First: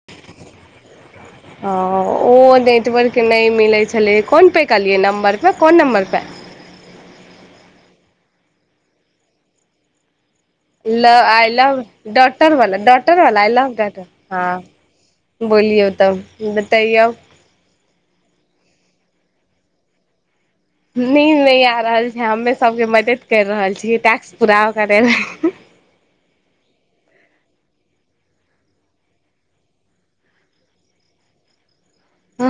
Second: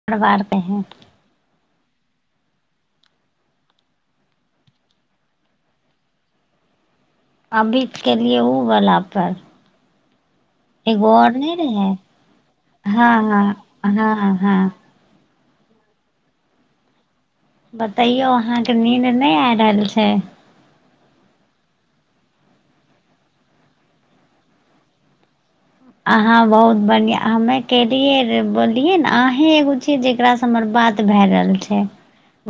[unintelligible] औ ओ नेटवर्क नै मिलै छलै, कोन पे करलियै नम्बर पे, कोन नम्बर पे। अभी ते केलियै उ बला पर। ल एगो और आइ नहि लभ रहै डॉटर बला, डॉटर बला आइ हँ लभ डॉटर, हँ हँ हँ हां। बोलियो तब बताइयौ। बतैयो अहाँ के नीन्द नै आय रहल छै। नींद नै आ रहल छै, हम्मे सबके मदद कैर रहल छियै टास्क पूरा करय मे। अहाँ बहुत बढ़ियाँ, हम्मे केलियै रे बोलियै ना अहें एगो छी जेकरा से हमर बात भाए रहल छै।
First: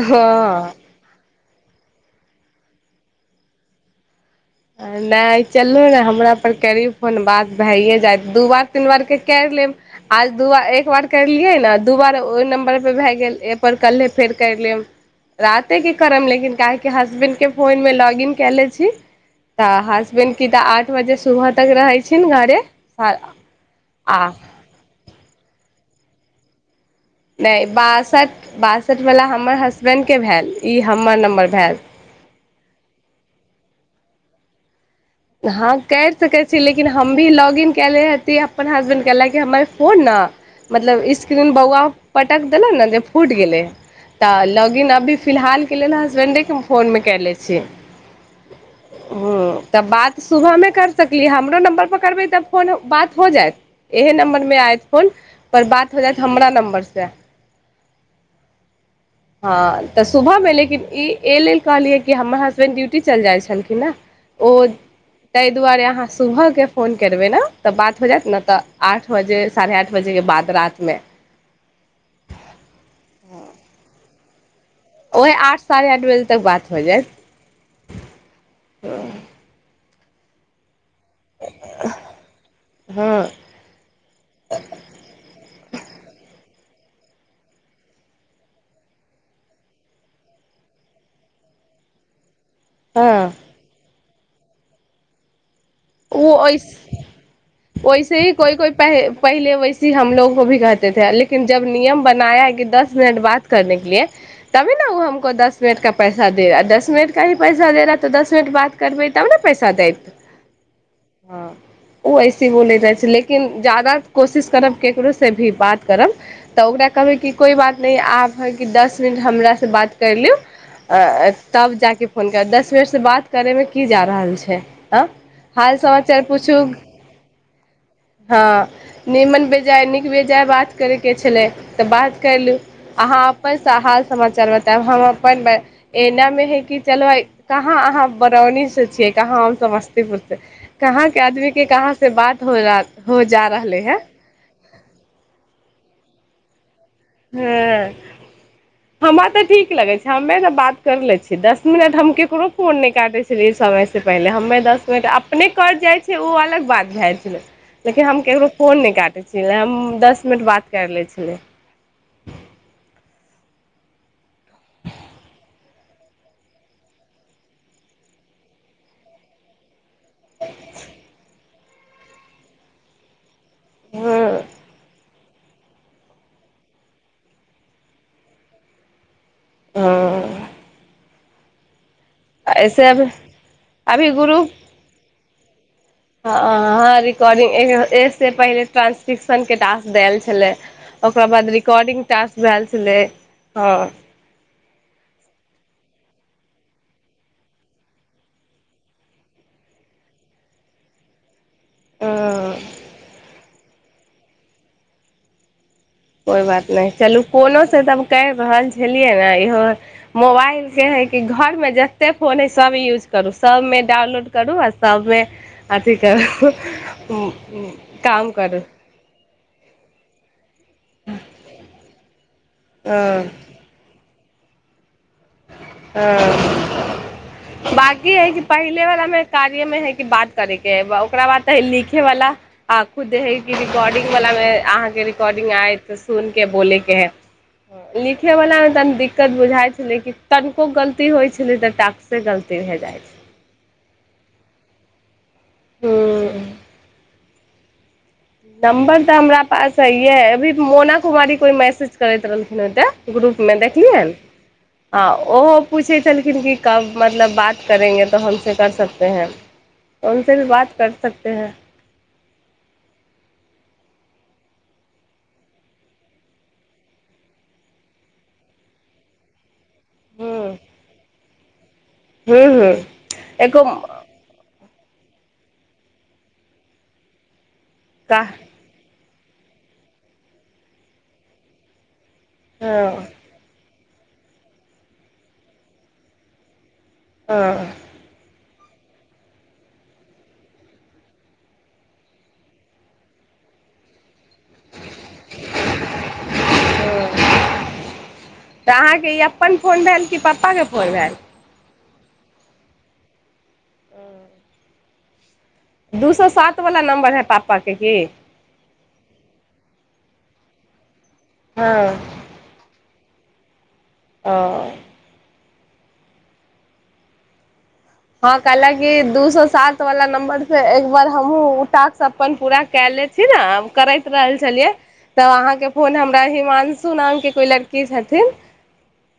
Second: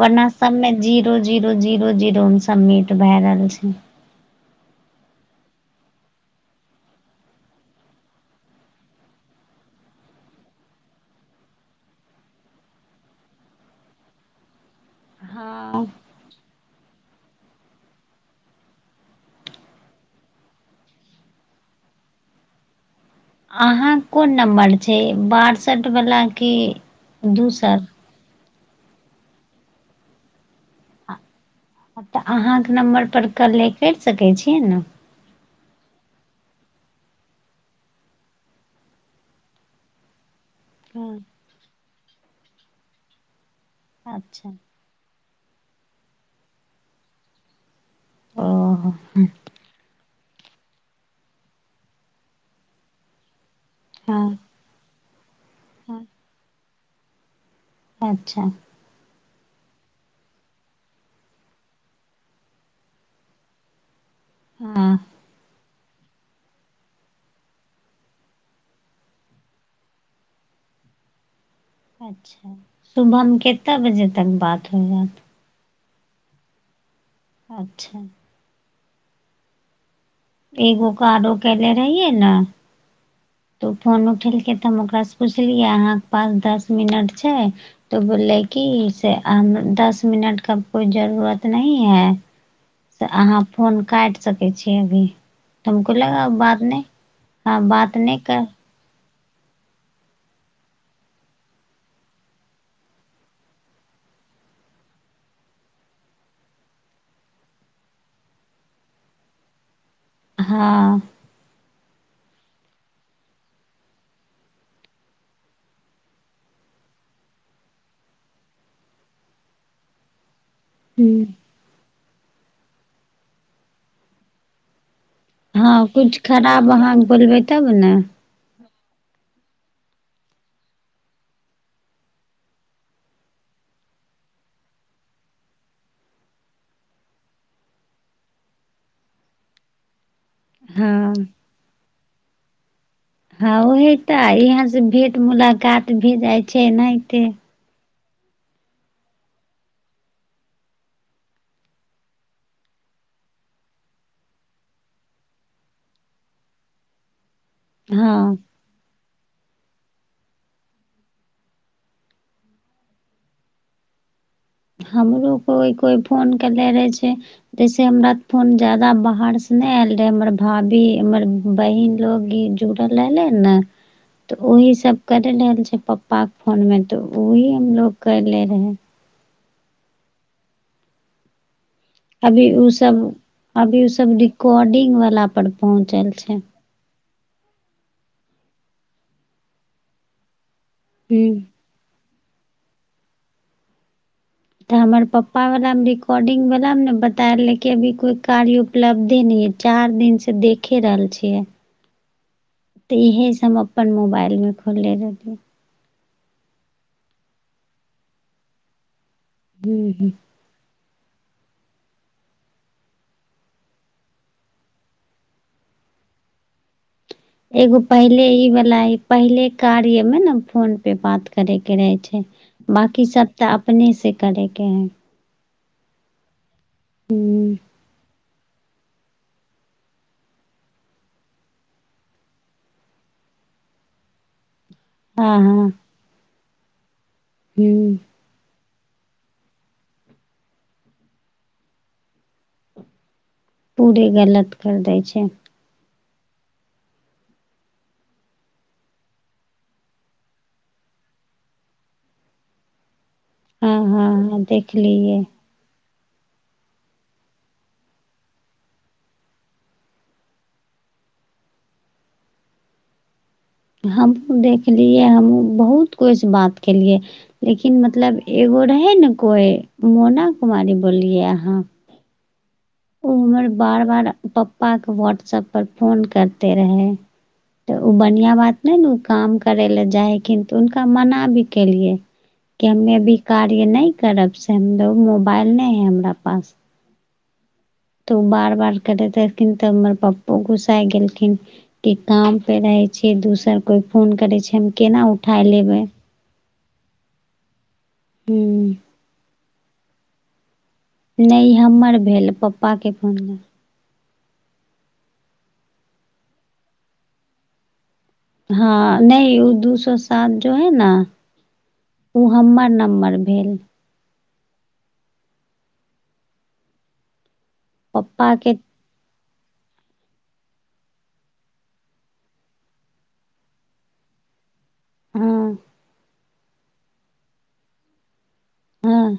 वरना सब मे हँ जीरो जीरो जीरो जीरो मे सबमीट भाए रहल छै। आ नै चलु नै हमरा पर करी फोन बात भाइये जाएत दू बार, तीन बार के कैर लेब। आज दू बार एक बार करलियै नै दू बार ओय नम्बर पे भाए गेल ए पर कल्हे फेर कैर लेब। राते हँ के करम लेकिन काहे कि हसबैंड के फोन मे लॉगिन काए लै छी। तऽ हसबैंड की तऽ आठ बजे सुबह तक रहै छीन घरे। अहाँक आ कोन नम्बर छै बासठ बला कि नै दूसर बासठ- बासठिबला हमर हसबैंड के भेएल इ हमर नम्बर भेएल। तऽ अहाँक नम्बर पर करले कैर सकै छियै न? हँ कैर सकै छी लेकिन हम भी लॉगइन केए ले हेती अपन हसबैंड के लेकिन हमर फोन न मतलब ने स्क्रीन बौवा पटक देलन ने जे फूट गेलै। अच्छा तऽ लॉगिन अभी फिलहाल के लेल हसबेंडे के फोन मे कएले छी। ओ ह। हूँ तऽ बात सुबह मे कर सकली हमरो नम्बर पर करबै तऽ फोन बात हो जैत। एहे हँ नम्बर में आयत फोन पर बात हो जैत हमरा नम्बर से। अच्छा। हँ तऽ सुबह मे लेकिन ई ए लेल कहलियै कि हमर हसबैंड ड्यूटी चल जाइ छलखिन न। ओ हँ तै दुवारे अहाँ से सुबह के फोन करबै ने त बात हो जैत नै तऽ आठ बजे साढ़े आठ बजे के बाद रात मे। अच्छा सुबह मे कित्ता बजे तक बात हो जैत। आठ साढ़े आठ बजे तक बात हो जायत। अच्छा। एगो के आरो केने रहियै ने। हँ। त ओ फोन उठेलकै त हम ओकरा सँ पुछलियै अहाँके पास दस मिनट छै। तो बोललै की से अम दस मिनट का कोई जरूरत नहीं है। से हँ अहाँ फोन काइट सकै छी अभी। तो हमको लगा ओ बात नैह हँ बात नैह कोई पहै पहिले वैसी हमलोग को भी कहते थे लेकिन जब नियम बनाया है कि दस मिनट बात करने के लिए। तभी न उ हमको दस मिनट का पैसा दे रहा दस मिनट का ही पैसा दे रहा है तो दस मिनट बात करबै तब ने पैसा दैत। हॅं। ओ ऐसे हि बोले रहै छै लेकिन जादा कोशिश करब केकरो से भी बात करब तऽ ओकरा कहबै कि कोइ बात नहि आब हइ कि दस मिनट हमरा स बात कैर लियौ। अं अ तब जाके फोन करत दस मिनट से बात करै मे की जा रहल छै आँ। हाल हँ कुछ समाचार पूछू खराब अहाँ क बोलबै तब ने। हँ नीमन बेजाए नीक बेजाए बात करयके छलै तऽ बात कैर लू। अहाँ अपन स हाल - समाचार बतेएब हम अपन ब एना मे है कि चलो भाय कहाँ अहाँ बरौनी से छियै कहाँ हम समस्ती स्तीपुर से कहाँ हँ के आदमी के कहाँ से बात हो जात। हँ ओहे तऽ इहाँ से भेंट-मुलाकात भे जाइ छै एनाहिते। हॅं। हमर त ठीक लगै छै हम्मे तऽ बात कर लै छियै दस मिनट हम केकरो फोन नै काटै छी समय से पहिले हम्मे दस मिनट अपने कट जाइ छै उ अलग बात भेए ज छलै। लेकिन हम हँ केकरो फोन नै काटै छलियै हम्म दस मिनट बात कैर लै छलियै। हमरो कोई-कोई फोन केले रहै छै। जैसे हमरा फोन ज्यादा बाहर से नै एल रहै हमर भाभी हमर बहिन लोग इ जुड़ल रहलै नऽ त हँ ओहि सब केए रहल छै पप्पा के फोन मे त ओही हमलोग कैले रहै। ह। अभी उ ऐसे सब अभी अभी उ सब रिकॉर्डिंग वला पर पहुंचल छै। हँ रिकॉर्डिंग एह-एह से पहिले ट्रांसक्रिपशन के टास्क दैल छेलै। ओकरा हूँ बाद रिकॉर्डिंग टास्क भैल छलै हँ। तऽ हमर पप्पा वाला में रिकॉर्डिंग वला में न बतैल लै के अभी कोई कार्य। उपलब्धे नै है चार दिन से देखे रहल छियै। कोइ तऽ इहे सऽ हम अपन मोबाइल में खोलले रहली। कोइ बात नहि चलू कोनो से त करि रहल छलियै ने इहो हूँ हूँ मोबाइल के है। कि घरमे जतेक फोन हय सभ यूज करू सभमे डाउनलोड करू आ सभमे। अथि कहु। एगो पहिले ई बला। पहिले कार्य मे ने फोन पे बात करे के रहे छै बाकी हँ सब तऽ। अपने से करैके हइ। हँ हूँ बाकी है की। पहिले वला मे कार्य मे है कि बात करेके ह ओकरा बाद लिखे वाला। आ खुद है रिकॉर्डिंग वालला मे अहाँ। हँ रिकॉर्डिंग हँ आय त सुन के बोलेके है हूँ लिन। सिखैवलामे तनी दिक्कत बुझाइ छलै कि तनिको गलती होइ छलै तऽ टाक्स से गलती भए जाइ छल। पूरे गलत करि दै छै। हूं। नम्बर तऽ हमरा पास हइये अभी मोना कुमारी कोई मैसेज करैत रहलखिन ओे ग्रुप। मे हँ देखलियै हँ हँ आ देखलियै ओहो। पूछै छलखिन कि कब मतलब बात करेंगे तऽ हमस कर सकते हैं। हम से भी बात कर सकत है। हमहूँ देखलियै हमहूँ बहुत कुछ बात केलियै। लेकिन मतलब एगो रहे ने कोई मोना कुमारी बोललियै अहाँ। जे होई। ओ हमर बार बार पप्पाके व्हाट्सएप पर फोन करते रहे। तऽ ओ का बढ़िआँ बात नहि ने ओ काम करय लए जाइ हखिन तऽ हुनका मना भी केलियै। के हँ हममे हँ अभी कार्य नहि करब से हमो मोबाइल नहि हय हमरा पास। हँ। तऽ ओ बार बार करैत रहखिन तऽ हमर पप्पो घुस्सा गेलखिन। कि काम पे रहै छियै दोसर कोइ फोन करै छै हम केना उठा लेबै। तऽ हूँ अहाँके ई अपन फोन भेल कि पपापाके फोन भेल। नहि हमर भेल पप्पाके फोन। हूं। दू सए सात वला नम्बर है पापाके की। हँ नहि ओ दू सए सात जो है न। हँ। ओ हमर नम्बर भेल। आं। पप्पा हँ के कल की दू सए सात वाला नम्बर से एक बार हमहु ओटाक अपन पूरा क लेत। छी ने करैत रहल छलियै। तऽ हँ अहाँके फोन हमरा हिमांशु नामके कोइ लड़की छथिन। हूं।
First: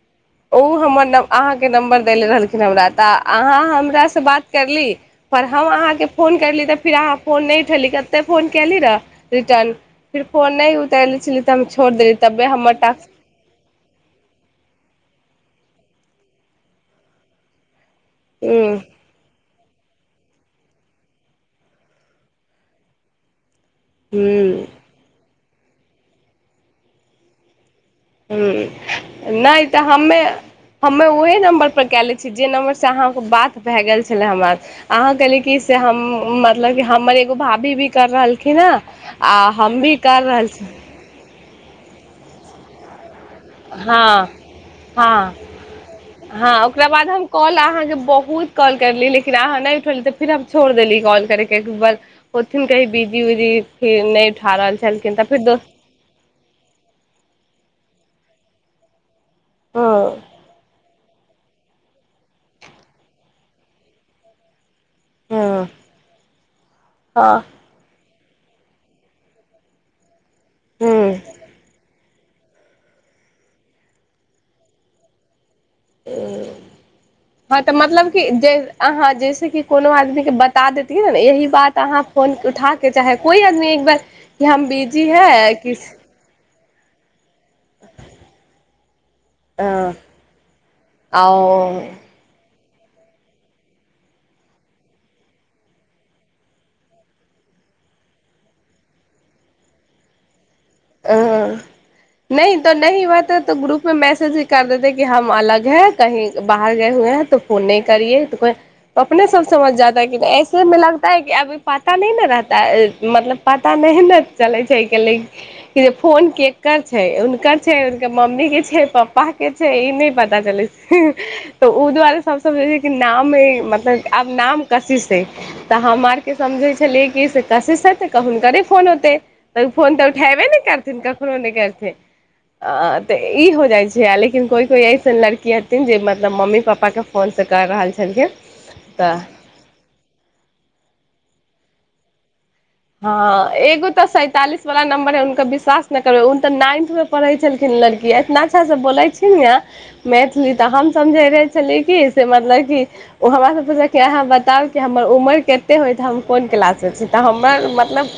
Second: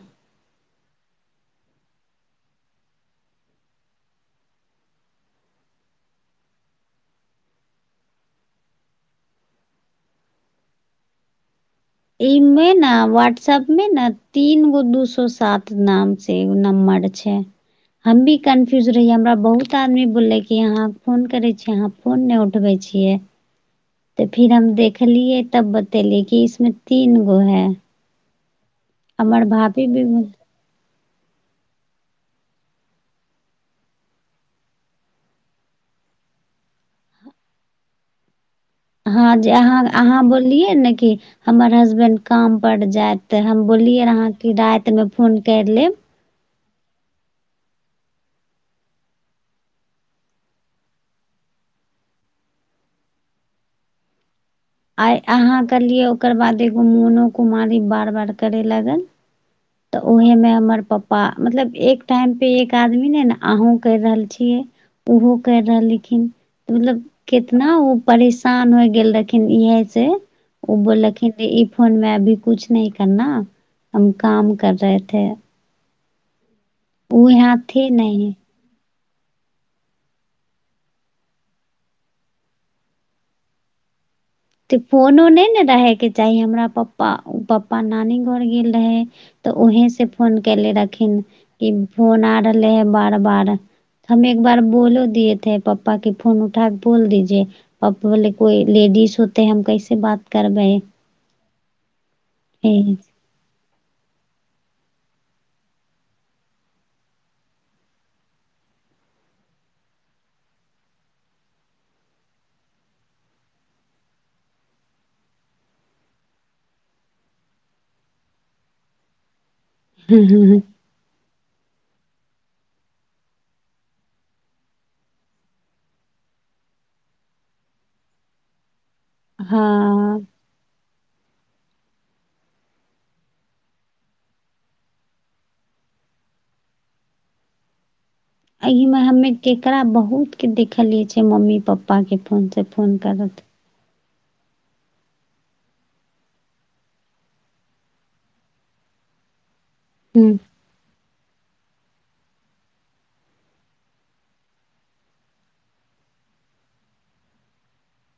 उ हमर नम आहाँके नम्बर दैेले रहलखिन हमरा तऽ आहाँ हमरासँ बात करली? पर हम आहाँकेँ फोन करली तऽ फेर आहाँ फोन नै उठेली कते फोन कयली रहए रिटर्न? फिर फोन नै उतेली छेली तऽ हम छोड़ देली तबे हमर टास्क। सब मे ने तीन गो दू सो सात नाम से एगो नम्बर छै। हम भी हूँ कन्फ्यूजन- रहि हमरा बहुत आदमी बोलले कि आहाँ फोन करे छी आहाँ फोन नै उठबे छियै। तऽ फिर हूँ हम देखलियै तब बतेलीै कि इसमे तीन गो है। हूँ हमर नै तऽ भाभी भी हमे- हमे ओहे नम्बर पर कएले छीयै जे नम्बर से आहाँके बात भए गेल छेल्लेै हमरा। आहाँ कहली की से हम मतलब कि हमर एगो भाभी भी कर रहलखिन हेँं। हँ जे आहाँ -आहाँ बोललियै ने कि- हमर होसबैंड काम पड़ जायत तऽ हम बोललियै रह हँ आहाँ कि रैत मे हँ फोन कैर लेब। हँ ओकरा बाद हम कॉल आहाँके बहुत कॉल करली लेकिन आहाँ नै उठैली तऽ? फिर हम छोड़ देली कॉल करे के एकबर ओथिन कहि बिजी उजी फिर नै उठा रहल छै। आइ आहाँ करलियै ओकर बाद एगो मोनो कुमारी बार -बार करे लागल। तऽ हँ उएहेमे हमर पप्पा मतलब एक टाइमपर एक आदमी नै ने अहूँ करि रहल छियै। ओहो कैर हँ रहलखिन मतलब हँ केतना- ओ परेशान हो गेल रहथिन इहे से उ हूँ बोललखिन इ फोन मे अभी- कुछ नै करना हम काम कर रहे थे। वो यहाँ हँ तऽ थे मतलब कि नहीं जे- अहाँ जैसे कि कोनो आदमीके बता देतियए ने यही बात अहाँ फोन उठा- के चाहे कोइ आदमी एक बार- कि हम तऽ बिजी फोनो नै है ने कि रहयके चाही हमरा पप्पा प पप्पा नानी घर गेल रहेै तऽ उहें से फोन केेले रहथिन कि- ओ फोन आ रहले है बार- बार हम एक बार बोलो दएथे पप्पा के फोन उठाके बोल दीजिए। पाप बोले कोइ लेडीज होतेै हम कैसे बात करबेै। हँ नहि तो नहि बात तऽ ग्रुप- मैसेज ही कर देतेै कि हम अलग है कही बाहर गए हुए है तो फोन नहि करियए तऽ अपने सब समझ जाता है कि ऐसेमे लगता है कि अभी पता नहि ने रहताै मतलब- पता नहि ने चलै छै कि। [unintelligible] जे फोन केकर छै हुनकर छै हुनकर मम्मी के छै पापा के छै ई नै पता चलै छै। तऽ ओ दुआरे सब सँ जे छै कि नाम मतलब आब नाम कसीसँ छै। तऽ हम आरके समझै छेलियै कि से कसीसँ हेतै तऽ हुनकरे फोन होतै। तऽ फोन तऽ हँ उठेबे नै करथिन कखनहो नै करथिन। अ तऽ ई हो जाइ छै लेकिन कोइ- कोइ अइसन लड़की हथिन जे मतलब मम्मी पापाके- फोनसँ कर रहल छेलखिन। एहि में हमे केकरा बहुत के देखलिये जे मम्मी पप्पा के फोन से फोन- करत हँ एगो तऽ सैंतालिस- वला नम्बर है हुनका विश्वास करबै उन तऽ नाइन्थमे पढ़ै छेलखिन लड़की इतना अच्छासँ बोल छैन न। मैथिली तऽ हम समझै रहै छेलियै कि से मतलब कि- ओ हमरासँ पुछलक आहाँ बताउ कि हमर उमर कतेक होइत तऽ हम कोन क्लासमे छी तऽ हम- हमर मतलब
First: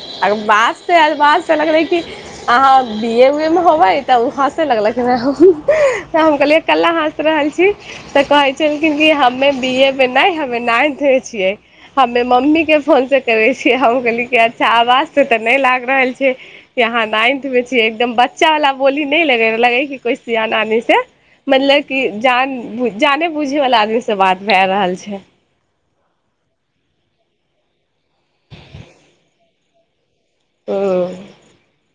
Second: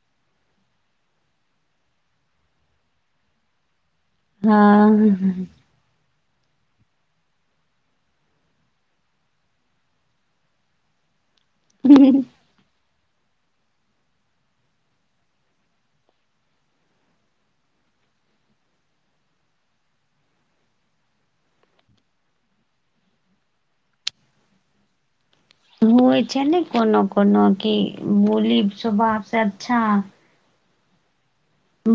बातसँ अलवाज से लगलै कि आहाँ बी ए उए मे होबै। तऽ ओ हँसै लगलखिन हँ तऽ हम कहलियै कल्ला हँस रहल छी? तऽ कहै छेलखिन कि हमे बी ए मे नहि हमे नाइन्थ मे छियै। हमे मम्मीके फोन से करय छियै हम कहलियए कि अच्छा आवाज से तऽ नहि लाग रहल छैय कि अहाँ नाइन्थ मे छियै एकदम बच्चा वला बोली नय लगय रहे लगय कि कोई सियान आदमी छैय। मतलब की जान जाने बुझे वला आदमी से बात भए रहल छैय। होए छैय ने कोनो-कोनो की बोली स्वभाव से अच्छा। ओ।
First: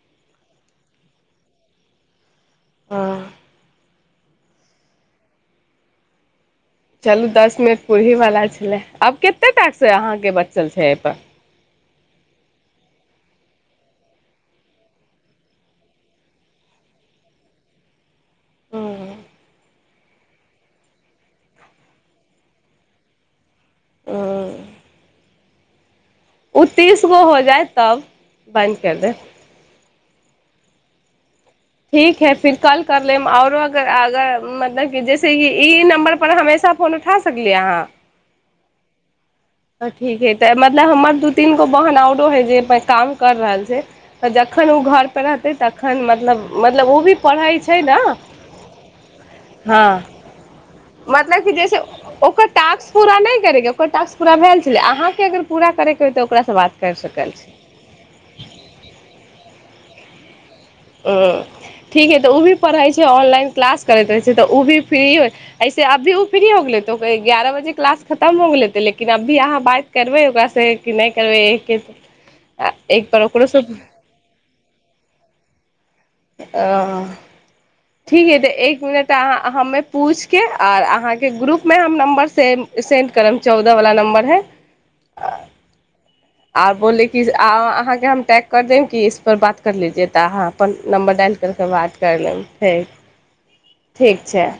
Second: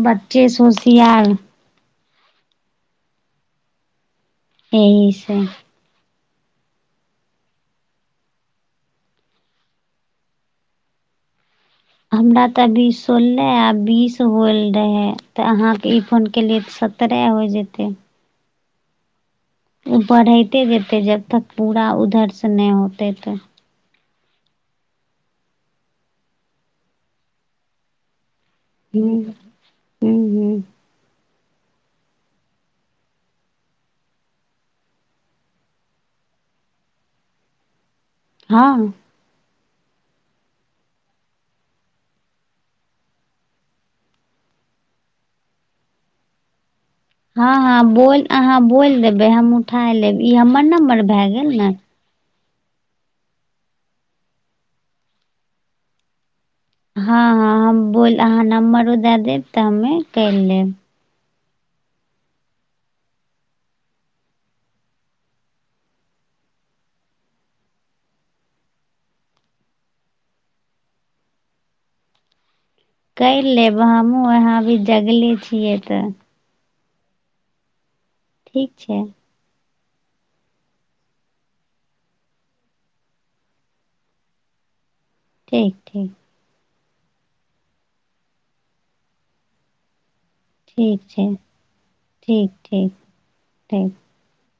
बच्चे से होसियार। हँ। एहि से। चलू दस मिनट पुरही वला छलै आब केते टास्क से अहाँके बचल छैय एहिपर। हमरा त अभी सोलह आ बीस होल रहै तऽ अहाँके इ फोन केलियै सत सत्रह होइ जेतै। हू। ओ बढ़ैते जेतै जब तक पूरा उधरसँ नहि होतै त। ओ। उ तीस गो हो जायत तब बन्द करि हूँ देत। हूँ हूँ ठीक हइ फिर कल कर लेम आओरो अगर अगर मतलब कि जैसे कि ई नम्बर पर हमेशा फोन उठा सकलियै अहाँ। हँ। त ठीक हइ त मतलब हमर दू तीन गो बहन आउरो हइ जे अय पर काम कर रहल छैय। त जखन उ घर पर रहतै तखन मतलब मतलब उ भी हँ पढ़ै छै -हँ ने बोल अहाँ बोइल देबै हम हँ उठाय लेब इ हमर नम्बर भए मतलब कि गेल ने। जैसे ओकर टास्क पूरा नय करैके ओकर टास्क पूरा भैल छलै अहाँकेँ अगर पूरा करैके होइ त ओकरासँ बात करि हँ- सकल छी हँ हम बोल अहाँ नम्बरो दए देब त हमे करि लेब। उ ठीक हइ त उ भी पढ़ै छैय ऑनलाइन क्लास करैत रहै छैय त उ भी फ्री हो ऐसे अभी उ फ्री हो गेल होते ग्यारह बजे क्लास खतम हो गेल होते लेकिन अभी अहाँ बात करबै ओकरासँ कि नहि करबै एके करि लेब हमूँ ओना अभी जगले छियै त। अ ठीक अइ त एक मिनट अहाँ हमे पूछिके आओर अहाँके ग्रुपमे हम नम्बर से सेन्ड करब चौदहवला नम्बर हइ। ठीक-ठीक। आओर बोले की अहाँके हम टैग कर देब कि [unintelligible] त अहाँ अपन ठीक नम्बर छै डालि करिके बात कर लेब ठीक फेर ठीक ठीक छैय।